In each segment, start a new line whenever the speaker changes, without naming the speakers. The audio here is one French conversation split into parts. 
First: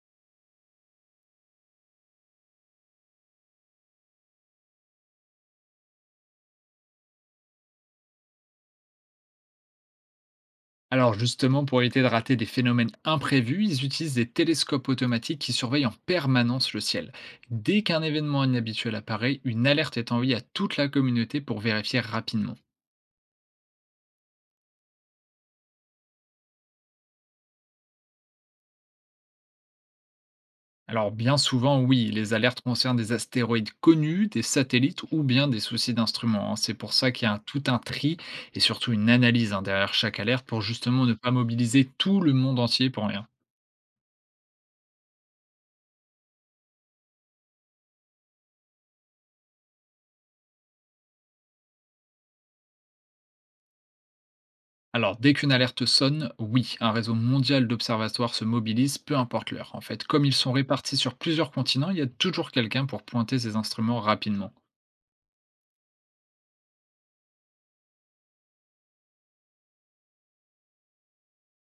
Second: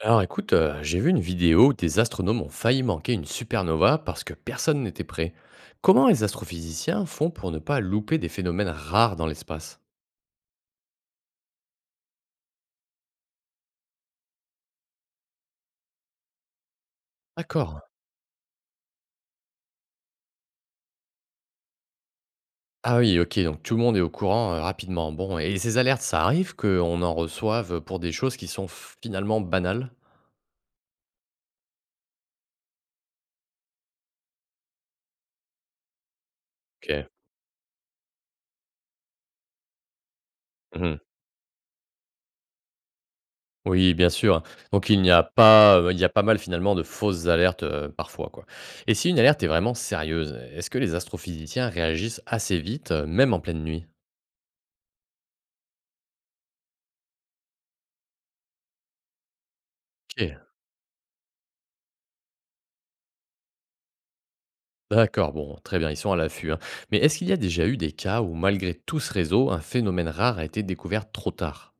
Alors écoute, j'ai vu une vidéo où des astronomes ont failli manquer une supernova parce que personne n'était prêt. Comment les astrophysiciens font pour ne pas louper des phénomènes rares dans l'espace?
Alors justement, pour éviter de rater des phénomènes imprévus, ils utilisent des télescopes automatiques qui surveillent en permanence le ciel. Dès
D'accord.
qu'un événement inhabituel apparaît, une alerte est envoyée à toute la communauté pour vérifier rapidement.
Ah oui, ok, donc tout le monde est au courant rapidement. Bon, et ces alertes, ça arrive qu'on en reçoive pour des choses qui sont finalement banales?
Alors bien souvent, oui, les alertes concernent des astéroïdes connus, des satellites ou bien des soucis d'instruments, hein. C'est pour ça
Ok.
qu'il y a tout un tri et surtout une analyse, hein, derrière chaque alerte pour
Mhm.
justement ne pas mobiliser tout le monde entier pour rien.
Oui, bien sûr, hein. Donc il n'y a pas, il y a pas mal finalement de fausses alertes parfois, quoi. Et si une alerte est vraiment sérieuse, est-ce que les astrophysiciens réagissent assez vite, même en pleine nuit?
Alors, dès qu'une alerte sonne, oui, un réseau mondial d'observatoires se mobilise, peu importe l'heure. En fait, comme ils
Ok.
sont répartis sur plusieurs continents, il y a toujours quelqu'un pour pointer ces instruments rapidement.
D'accord, bon, très bien, ils sont à l'affût, hein. Mais est-ce qu'il y a déjà eu des cas où, malgré tout ce réseau, un phénomène rare a été découvert trop tard?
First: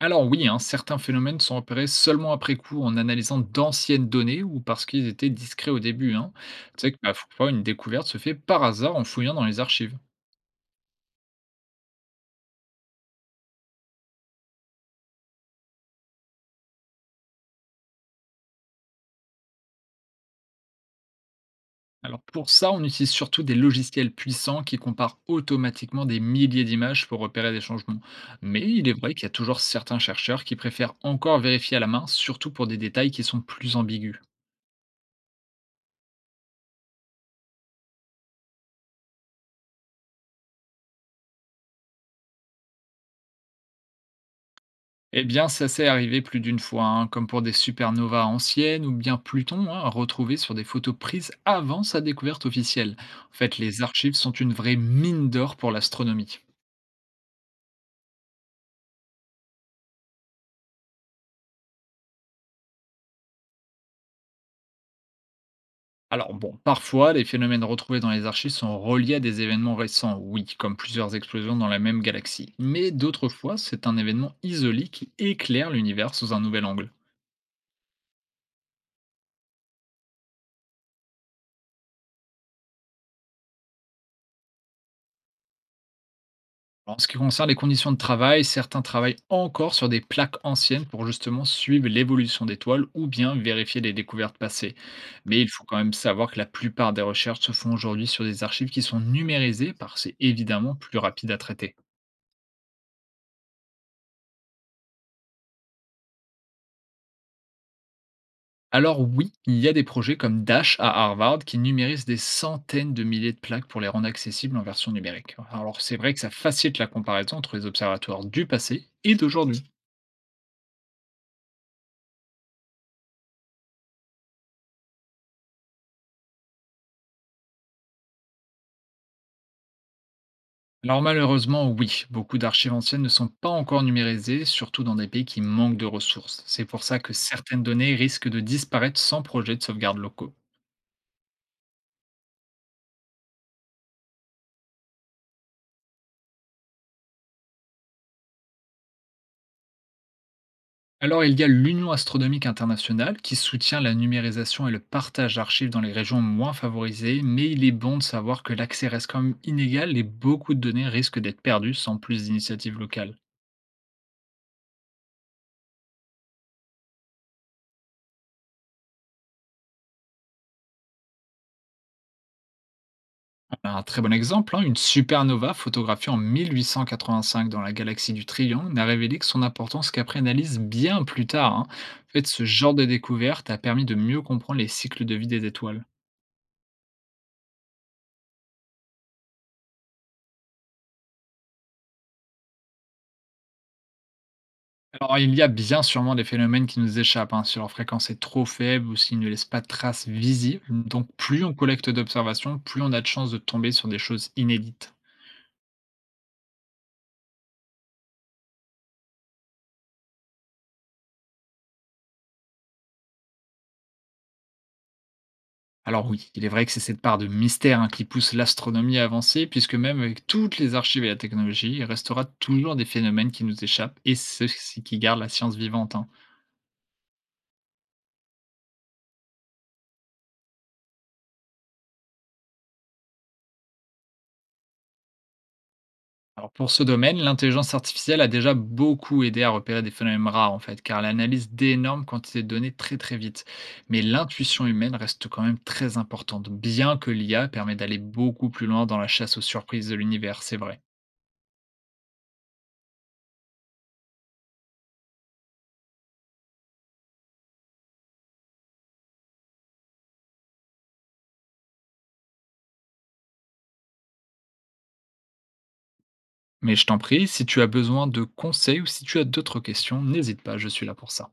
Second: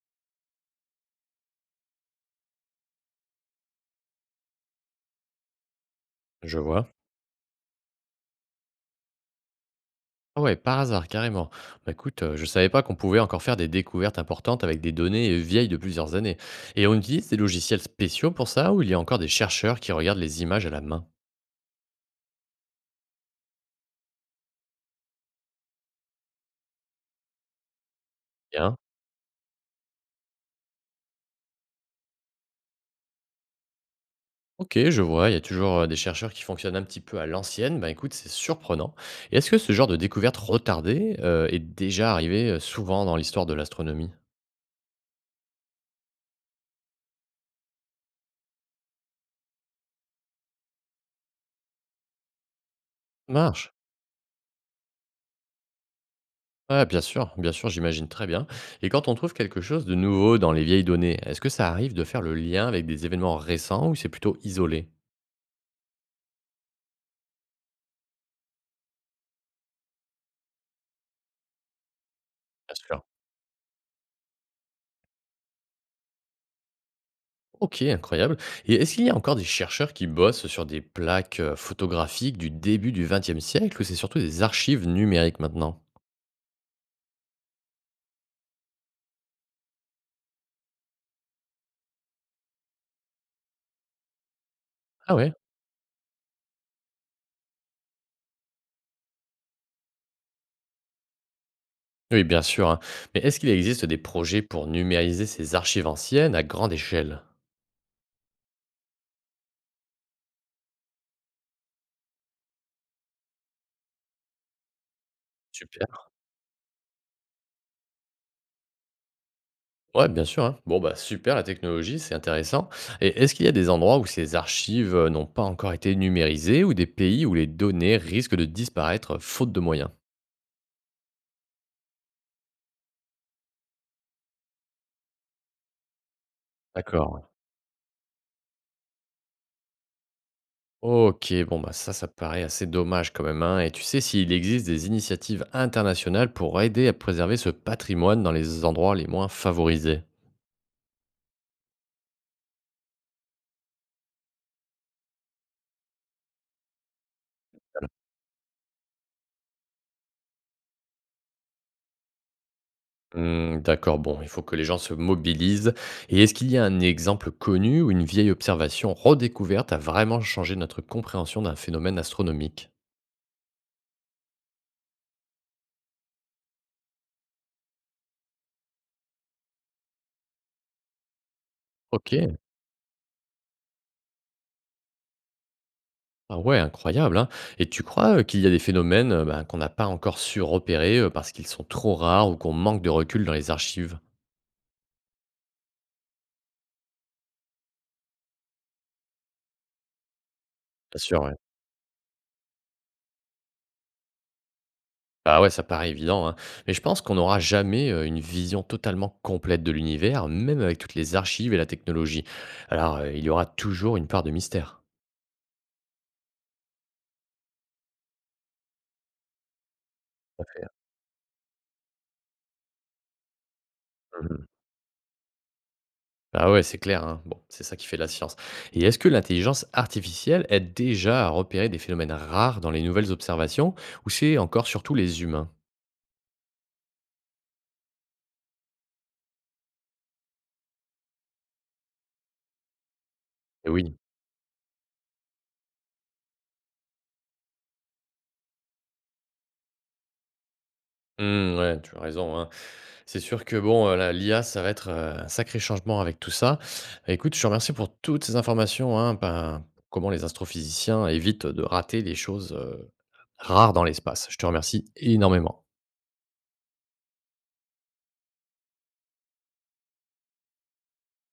Alors oui, hein, certains phénomènes sont repérés seulement après coup en analysant d'anciennes données ou parce qu'ils étaient discrets au début, hein.
Je
Tu
vois.
sais que bah, parfois une découverte se fait par hasard en fouillant dans les archives.
Ah ouais, par hasard, carrément. Bah écoute, je savais pas qu'on pouvait encore faire des découvertes importantes avec des données vieilles de plusieurs années. Et on utilise des logiciels spéciaux pour ça, ou il y a encore des chercheurs qui regardent les images à la main?
Alors pour ça, on utilise surtout des logiciels puissants qui comparent automatiquement des milliers d'images pour repérer des changements. Mais
Bien.
il est vrai qu'il y a toujours certains chercheurs qui préfèrent encore vérifier à la main, surtout pour des détails qui sont plus ambigus.
Ok, je vois, il y a toujours des chercheurs qui fonctionnent un petit peu à l'ancienne. Bah écoute, c'est surprenant. Et est-ce que ce genre de découverte retardée est déjà arrivé souvent dans l'histoire de l'astronomie?
Eh bien, ça s'est arrivé plus d'une fois, hein, comme pour des supernovas anciennes ou bien Pluton, hein, retrouvé sur des photos prises avant sa découverte officielle. En fait,
Marche.
les archives sont une vraie mine d'or pour l'astronomie.
Ouais, bien sûr, j'imagine très bien. Et quand on trouve quelque chose de nouveau dans les vieilles données, est-ce que ça arrive de faire le lien avec des événements récents ou c'est plutôt isolé?
Alors bon, parfois, les phénomènes retrouvés dans les archives sont reliés à des événements récents, oui, comme plusieurs explosions dans la même galaxie.
Bien
Mais
sûr.
d'autres fois, c'est un événement isolé qui éclaire l'univers sous un nouvel angle.
Ok, incroyable. Et est-ce qu'il y a encore des chercheurs qui bossent sur des plaques photographiques du début du XXe siècle ou c'est surtout des archives numériques maintenant?
En ce qui concerne les conditions de travail, certains travaillent encore sur des plaques anciennes pour justement suivre l'évolution d'étoiles ou bien vérifier les découvertes passées.
Ah ouais?
Mais il faut quand même savoir que la plupart des recherches se font aujourd'hui sur des archives qui sont numérisées, parce que c'est évidemment plus rapide à traiter.
Oui, bien sûr, hein. Mais est-ce qu'il existe des projets pour numériser ces archives anciennes à grande échelle?
Alors oui, il y a des projets comme Dash à Harvard qui numérisent des centaines de milliers de plaques pour les rendre accessibles en version numérique. Alors
Super.
c'est vrai que ça facilite la comparaison entre les observatoires du passé et d'aujourd'hui.
Ouais, bien sûr, hein. Bon, bah, super la technologie, c'est intéressant. Et est-ce qu'il y a des endroits où ces archives n'ont pas encore été numérisées ou des pays où les données risquent de disparaître faute de moyens?
Alors malheureusement, oui, beaucoup d'archives anciennes ne sont pas encore numérisées, surtout dans des pays qui manquent de ressources. C'est pour ça que
D'accord, ouais.
certaines données risquent de disparaître sans projet de sauvegarde locaux.
Ok, bon, bah, ça paraît assez dommage quand même, hein. Et tu sais s'il existe des initiatives internationales pour aider à préserver ce patrimoine dans les endroits les moins favorisés?
Alors, il y a l'Union astronomique internationale qui soutient la numérisation et le partage d'archives dans les régions moins favorisées, mais il est bon de savoir que l'accès reste quand même inégal et beaucoup de données risquent d'être perdues sans plus d'initiatives locales.
Mmh, d'accord, bon, il faut que les gens se mobilisent. Et est-ce qu'il y a un exemple connu où une vieille observation redécouverte a vraiment changé notre compréhension d'un phénomène astronomique?
Un très bon exemple, hein, une supernova photographiée en 1885 dans la galaxie du Triangle n'a révélé que son importance qu'après analyse bien plus tard, hein. En
Ok,
fait, ce genre de découverte a permis de mieux comprendre les cycles de vie des étoiles.
ah ouais, incroyable, hein. Et tu crois qu'il y a des phénomènes bah, qu'on n'a pas encore su repérer parce qu'ils sont trop rares ou qu'on manque de recul dans les archives?
Alors, il y a bien sûrement des phénomènes qui nous échappent, hein, si leur fréquence est trop faible ou s'ils ne laissent pas de traces visibles.
Bien
Donc,
sûr, ouais.
plus on collecte d'observations, plus on a de chances de tomber sur des choses inédites.
Bah ouais, ça paraît évident, hein. Mais je pense qu'on n'aura jamais une vision totalement complète de l'univers, même avec toutes les archives et la technologie. Alors, il y aura toujours une part de mystère.
Alors oui, il est vrai que c'est cette part de mystère, hein, qui pousse l'astronomie à avancer, puisque même avec
Tout à
toutes
fait.
les archives et la technologie, il restera toujours des phénomènes qui nous échappent, et
Mhm.
c'est ce qui garde la science vivante, hein.
Ah ouais, c'est clair, hein. Bon, c'est ça qui fait la science. Et est-ce que l'intelligence artificielle aide déjà à repérer des phénomènes rares dans les nouvelles observations, ou c'est encore surtout les humains?
Alors pour ce domaine, l'intelligence artificielle a déjà beaucoup aidé à repérer des phénomènes rares en fait, car elle analyse d'énormes quantités de données très très vite.
Eh oui.
Mais l'intuition humaine reste quand même très importante, bien que l'IA permet d'aller beaucoup plus loin dans la chasse aux surprises de l'univers, c'est vrai.
Hmm, ouais, tu as raison, hein. C'est sûr que bon, l'IA, ça va être un sacré changement avec tout ça. Écoute, je te remercie pour toutes ces informations, hein, ben, comment les astrophysiciens évitent de rater les choses rares dans l'espace. Je te remercie énormément.
Mais je t'en prie, si tu as besoin de conseils ou si tu as d'autres questions, n'hésite pas, je suis là pour ça.